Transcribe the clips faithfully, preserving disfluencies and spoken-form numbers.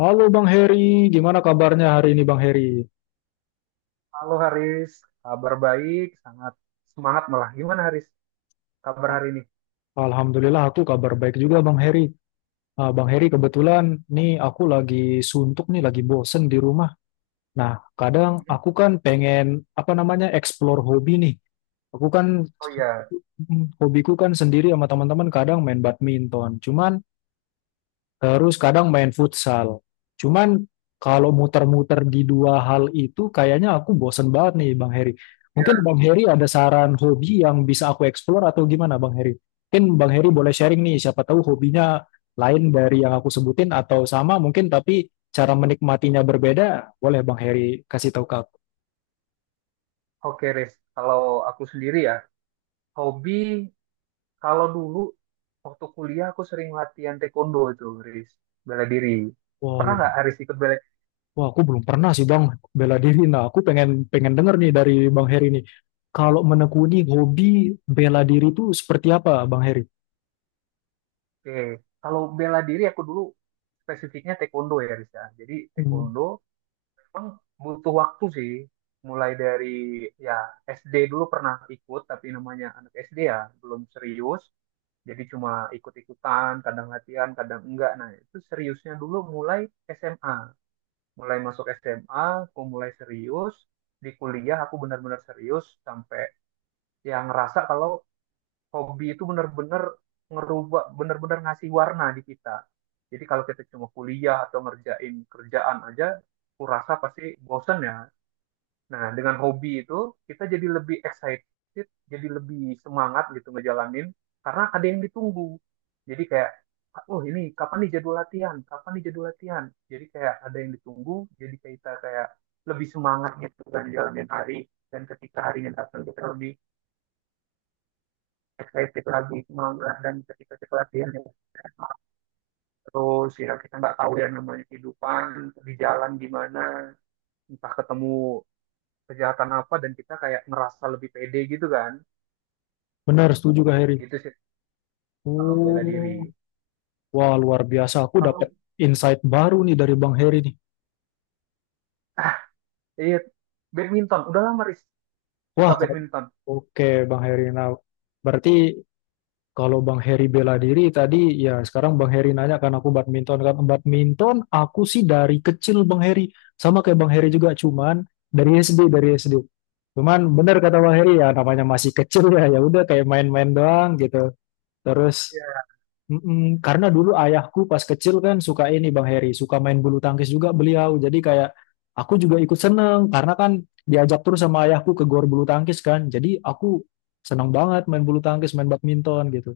Halo Bang Heri, gimana kabarnya hari ini Bang Heri? Halo Haris, kabar baik, sangat semangat malah. Gimana Haris, kabar hari ini? Alhamdulillah aku kabar baik juga Bang Heri. Ah, Bang Heri, kebetulan nih aku lagi suntuk nih, lagi bosen di rumah. Nah, kadang Mhm. aku kan pengen apa namanya explore hobi nih. Aku kan Oh iya. Mm, hobiku kan sendiri sama teman-teman kadang main badminton. Cuman Terus kadang main futsal. Cuman kalau muter-muter di dua hal itu kayaknya aku bosen banget nih Bang Heri. Mungkin Iya. Bang Heri ada saran hobi yang bisa aku explore atau gimana Bang Heri? Mungkin Bang Heri boleh sharing nih, siapa tahu hobinya lain dari yang aku sebutin atau sama mungkin tapi cara menikmatinya berbeda. Boleh Bang Heri kasih tahu ke aku. Oke Haris. Kalau aku sendiri ya, hobi kalau dulu waktu kuliah aku sering latihan taekwondo itu Haris, bela diri. Wah, Pernah lu- nggak Haris ikut bela? Wah, aku belum pernah sih Bang, bela diri. Nah, aku pengen pengen denger nih dari Bang Heri nih. Kalau menekuni hobi bela diri itu seperti apa Bang Heri? Oke, kalau bela diri aku dulu spesifiknya taekwondo ya Haris ya. Jadi Hmm. taekwondo emang butuh waktu sih, mulai dari ya S D dulu pernah ikut, tapi namanya anak S D ya belum serius, jadi cuma ikut-ikutan, kadang latihan kadang enggak. Nah itu seriusnya dulu mulai S M A mulai masuk S M A aku mulai serius. Di kuliah aku benar-benar serius sampai yang ngerasa kalau hobi itu benar-benar ngerubah, benar-benar ngasih warna di kita. Jadi kalau kita cuma kuliah atau ngerjain kerjaan aja, aku rasa pasti bosen ya. Nah, dengan hobi itu kita jadi lebih excited, jadi lebih semangat gitu ngejalanin karena ada yang ditunggu. Jadi kayak, oh ini kapan nih jadwal latihan? Kapan nih jadwal latihan? Jadi kayak ada yang ditunggu, jadi kayak kita kayak lebih semangat gitu kan jalanin hari, dan ketika harinya datang kita lebih excited lagi, semangat, dan ketika kita latihan terus, ya kita nggak tahu yang namanya kehidupan di jalan gimana, entah ketemu kejahatan apa, dan kita kayak ngerasa lebih pede gitu kan. Benar, setuju Kak Heri. Itu sih kalau bela diri. Oh, wah luar biasa. Aku Kalau dapat insight baru nih dari Bang Heri nih. iya badminton, udah lama Riz Wah, suka kalau badminton. oke Bang Heri. Nah, berarti kalau Bang Heri bela diri tadi, ya sekarang Bang Heri nanya kan aku badminton kan. Badminton aku sih dari kecil Bang Heri. Sama kayak Bang Heri juga, cuman dari S D, dari S D. Cuman benar kata Bang Hmm. Heri, ya namanya masih kecil ya, ya udah kayak main-main doang gitu. Terus Iya. Mm-mm, karena dulu ayahku pas kecil kan suka ini Bang Heri, suka main bulu tangkis juga beliau. Jadi kayak aku juga ikut seneng karena kan diajak terus sama ayahku ke gor bulu tangkis kan. Jadi aku seneng banget main bulu tangkis, main badminton gitu.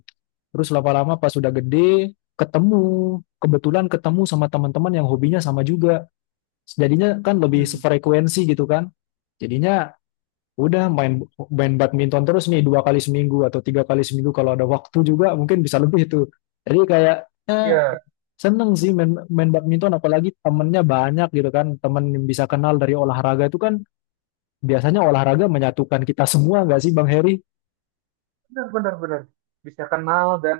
Terus lama-lama pas sudah gede ketemu, kebetulan ketemu sama teman-teman yang hobinya sama juga. Jadinya kan lebih Hmm. sefrekuensi gitu kan. Jadinya Udah main main badminton terus nih dua kali seminggu atau tiga kali seminggu, kalau ada waktu juga mungkin bisa lebih itu. Jadi kayaknya Iya, seneng sih main, main badminton apalagi temennya banyak gitu kan. Temen yang bisa kenal dari olahraga itu kan biasanya olahraga menyatukan kita semua nggak sih Bang Heri? benar benar benar. Bisa kenal dan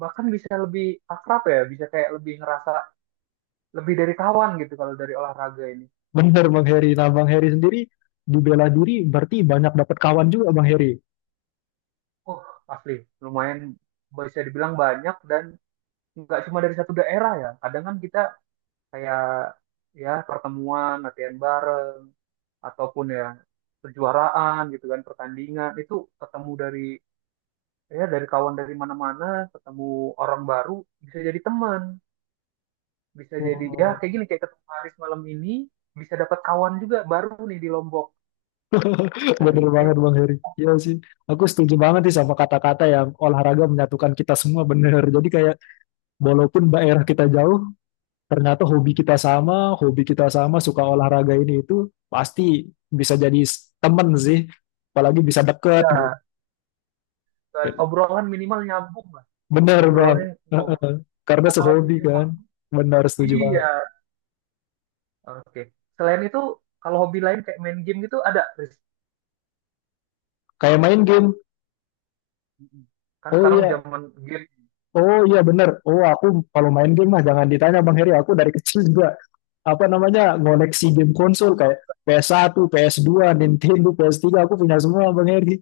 bahkan bisa lebih akrab ya, bisa kayak lebih ngerasa lebih dari kawan gitu kalau dari olahraga ini. Bener Bang Heri. Nah Bang Heri sendiri di bela diri berarti banyak dapat kawan juga Bang Heri. Oh asli, lumayan, bisa dibilang banyak dan nggak cuma dari satu daerah ya. Kadang kan kita kayak ya pertemuan, latihan bareng ataupun ya kejuaraan gitu kan, pertandingan itu ketemu dari ya dari kawan dari mana-mana, ketemu orang baru, bisa jadi teman, bisa jadi ya Wow. kayak gini kayak ketemu Haris malam ini, bisa dapat kawan juga baru nih di Lombok. Dan Bener ya, banget Bang Heri. Iya sih, aku setuju banget sih sama kata-kata yang olahraga menyatukan kita semua, bener. Jadi kayak walaupun daerah kita jauh, ternyata hobi kita sama, hobi kita sama, suka olahraga ini itu pasti bisa jadi s- temen sih, apalagi bisa deket gitu. ya obrolan minimal nyambung lah, Bener Bang. obrolannya Heeh. obrolan Karena sehobi hobinya kan. sama. Bener, setuju Iya, banget. oke. Selain itu kalau hobi lain kayak main game gitu ada Riz? Kayak main game, Mm-mm. Kan oh sekarang iya, zaman game. oh iya bener, oh aku kalau main game mah jangan ditanya Bang Heri, aku dari kecil juga apa namanya ngoleksi game konsol kayak P S satu, P S dua, Nintendo, P S tiga, aku punya semua Bang Heri.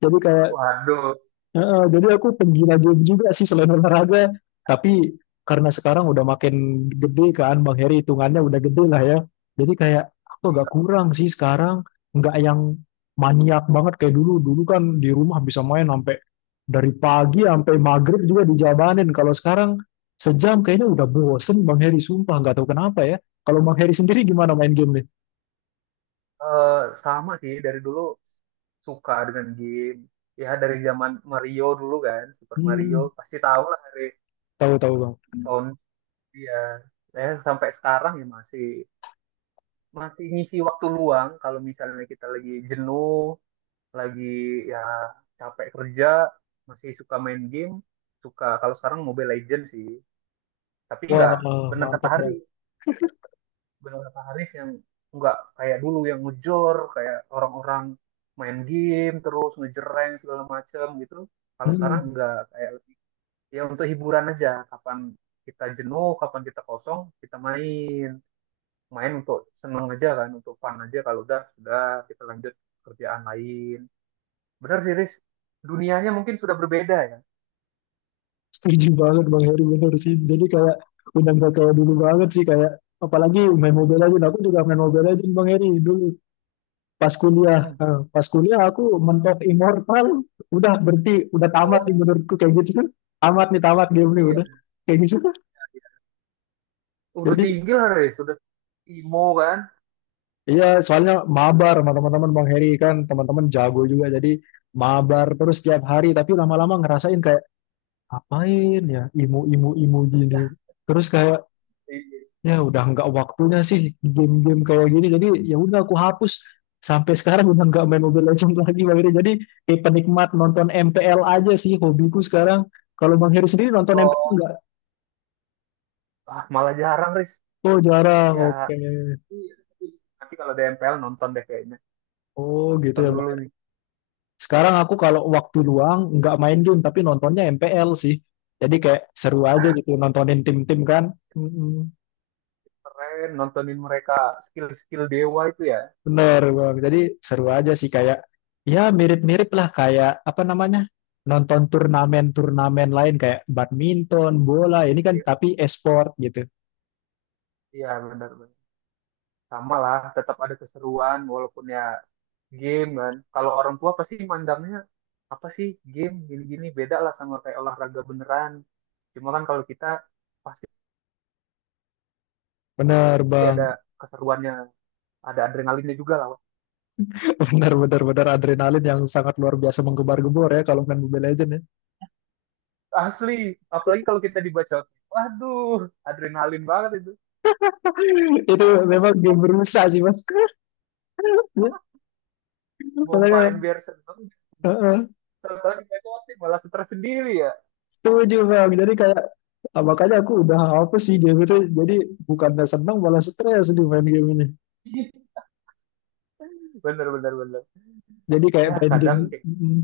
Jadi kayak Waduh. heeh, jadi aku penggila game juga sih selain olahraga. Tapi karena sekarang udah makin gede kan Bang Heri, hitungannya udah gede lah ya. Jadi kayak aku agak Iya. kurang sih sekarang. Nggak yang maniak banget kayak dulu. Dulu kan di rumah bisa main sampai dari pagi sampai maghrib juga dijabanin. Kalau sekarang sejam kayaknya udah bosen Bang Heri. Sumpah nggak tahu kenapa ya. Kalau Bang Heri sendiri gimana main game nih? Eh, Sama sih dari dulu suka dengan game, ya dari zaman Mario dulu kan, Super Mario Hmm, pasti tahu lah, dari tahu-tahu Bang. sound. Iya. Ya, eh, sampai sekarang ya masih masih ngisi waktu luang kalau misalnya kita lagi jenuh, lagi ya capek kerja, masih suka main game. Suka kalau sekarang Mobile Legends sih, tapi Wah, nggak bener kata mantap Hari Bang. benar kata Haris yang nggak kayak dulu, yang ngejor kayak orang-orang main game terus ngejereng segala macem gitu. Kalau sekarang Hmm. nggak kayak lebih, ya untuk hiburan aja, kapan kita jenuh kapan kita kosong kita main main untuk seneng aja kan, untuk fun aja. Kalau udah sudah kita lanjut kerjaan lain. Benar sih Haris, dunianya mungkin sudah berbeda ya. Setuju banget Bang Heri, bener sih. Jadi kayak udah nggak kayak dulu banget sih kayak, apalagi main Mobile Legends. Aku juga main Mobile Legends Bang Heri dulu pas kuliah. Hmm. Nah, pas kuliah aku mentok Immortal, udah berhenti, udah tamat nih Oh, menurutku kayak gitu kan. Tamat nih, tamat game nih iya, udah, kayak gitu kan. iya. Udah Jadi tinggi lah Haris, udah imo kan. iya, soalnya mabar sama teman-teman Bang Heri, kan teman-teman jago juga jadi mabar terus tiap hari, tapi lama-lama ngerasain kayak apain ya, imu imu imu gini. Terus kayak Iya. ya udah nggak waktunya sih game-game kayak gini, jadi ya udah aku hapus, sampai sekarang udah nggak main Mobile Legends lagi Bang Heri. Jadi kayak penikmat nonton M P L aja sih hobiku sekarang. Kalau Bang Heri sendiri nonton M P L oh nggak? Ah, malah jarang, Riz. Oh jarang, Ya. oke. Iya. Nanti kalau D M P L nonton deh kayaknya. Oh gitu Nonton ya dulu Bang. nih. Sekarang aku kalau waktu luang nggak main game tapi nontonnya M P L sih. Jadi kayak seru aja gitu nontonin tim-tim kan. Mm-mm. Keren, nontonin mereka skill-skill dewa itu ya. Bener, Bang. Jadi seru aja sih kayak ya mirip-mirip lah kayak apa namanya? Nonton turnamen-turnamen lain kayak badminton, bola, ini kan, Iya, tapi e-sport gitu. iya, benar-benar. Sama lah, tetap ada keseruan walaupun ya game kan. Kalau orang tua pasti mandangnya apa sih, game gini-gini beda lah sama kayak olahraga beneran. Cuma kan kalau kita pasti Bener, ada Bang. keseruannya, ada adrenalinnya juga lah. Wak. Bener, bener, bener, adrenalin yang sangat luar biasa menggembar-gembor ya kalau main Mobile Legends ya. Asli, apalagi kalau kita dibacotin. Waduh, adrenalin banget itu. Itu memang game Ah, berusaha sih, Bang. Ya. Mau Makanya, main biar seneng, heeh. tahu-tahu di malah stres sendiri ya. Setuju Bang, jadi kayak ah, makanya aku udah apa sih game itu, jadi bukannya senang malah stres di main game ini. Bener bener bener. Jadi kayak Ya main kadang, game, Mm,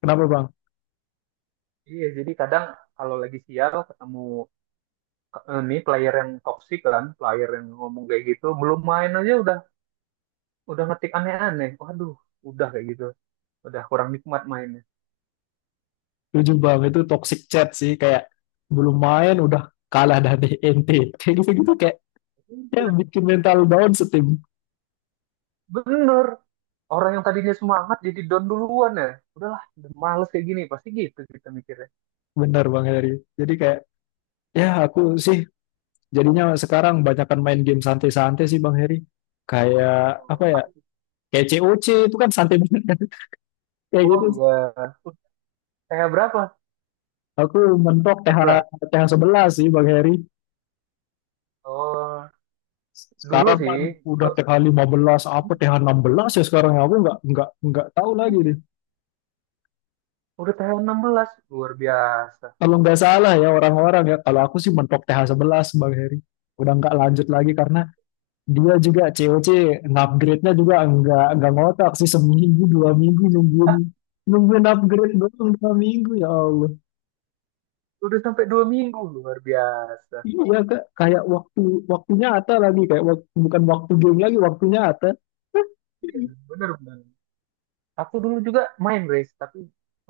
kenapa Bang? iya jadi kadang kalau lagi sial ketemu, eh, nih player yang toksik kan, player yang ngomong kayak gitu, belum main aja udah, udah ngetik aneh-aneh. Waduh, udah kayak gitu. Udah kurang nikmat mainnya. Tujuh Bang, itu toxic chat sih kayak belum main udah kalah dari N T. Kayak gitu-gitu kayak ya bikin mental down setim. Bener. Orang yang tadinya semangat jadi down duluan ya. Udahlah, udah males kayak gini. Pasti gitu kita mikirnya. Benar Bang Heri. Jadi kayak ya aku sih jadinya sekarang banyakkan main game santai-santai sih Bang Heri. Kayak apa Oh, ya? apa sih? Kayak C O C itu kan santai banget kan. Kayak Oh gitu. iya. Saya berapa? Aku mentok TH Empat belas. TH sebelas sih Bang Heri. Oh, dulu Sekarang sih. kan udah T H lima belas apa T H enam belas ya sekarang ya? Aku nggak nggak nggak tahu lagi nih. Dulu Udah tanggal enam belas, luar biasa. Kalau nggak salah ya orang-orang ya, kalau aku sih mentok T H sebelas Bang Heri. Udah nggak lanjut lagi karena dia juga C O C upgrade-nya juga nggak nggak ngotak sih, seminggu dua minggu nungguin nungguin upgrade doang dua minggu ya Allah. Udah sampai dua minggu, luar biasa. Iya Kak, kayak waktu waktunya Ata lagi kayak wak- bukan waktu game lagi, waktunya Ata. Iya, bener bener. Aku dulu juga main race, tapi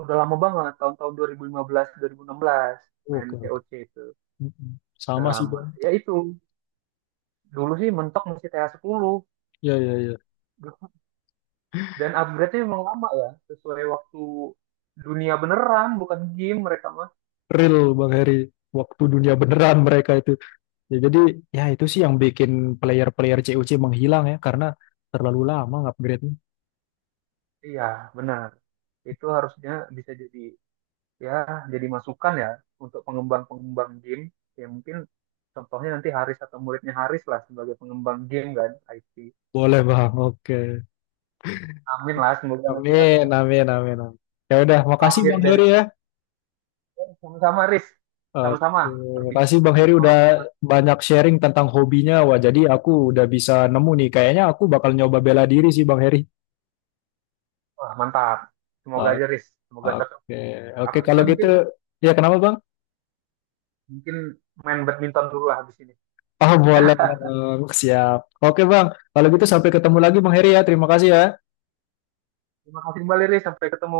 udah lama banget, tahun-tahun dua ribu lima belas, dua ribu enam belas main Oke, oke. C O C itu. Mm-mm. Udah Sama sih lama. Bang. Ya itu, dulu sih mentok masih T A sepuluh. Ya, ya, ya. Dan upgrade-nya memang lama ya, sesuai waktu dunia beneran, bukan game mereka mah. Real Bang Heri. Waktu dunia beneran mereka itu. Ya, jadi ya itu sih yang bikin player-player C U C menghilang ya karena terlalu lama upgrade. Iya, benar. Itu harusnya bisa jadi ya jadi masukan ya untuk pengembang-pengembang game, ya mungkin contohnya nanti Haris atau muridnya Haris lah sebagai pengembang game kan, I T. Boleh Bang, oke. Amin lah, semoga nanti ada Amin, amin, amin. Amin. Ya udah, makasih lahir Bang dari, Heri ya. eh, sama-sama Haris, sama-sama Oke, makasih perbincangan Bang Riz Heri malam udah ini mantap. banyak sharing tentang hobinya. Wah, jadi aku udah bisa nemu nih. Kayaknya aku bakal nyoba bela diri sih Bang Heri. Wah, mantap, semoga Oke, aja Riz semoga cocok. oke, oke, Aku juga kalau gitu. mungkin, Ya, kenapa Bang? mungkin main badminton dulu lah habis ini. Ah boleh Bang, siap. Oke Bang, kalau gitu sampai ketemu lagi Bang Heri ya. Terima kasih ya. Terima kasih kembali Riz, sampai ketemu.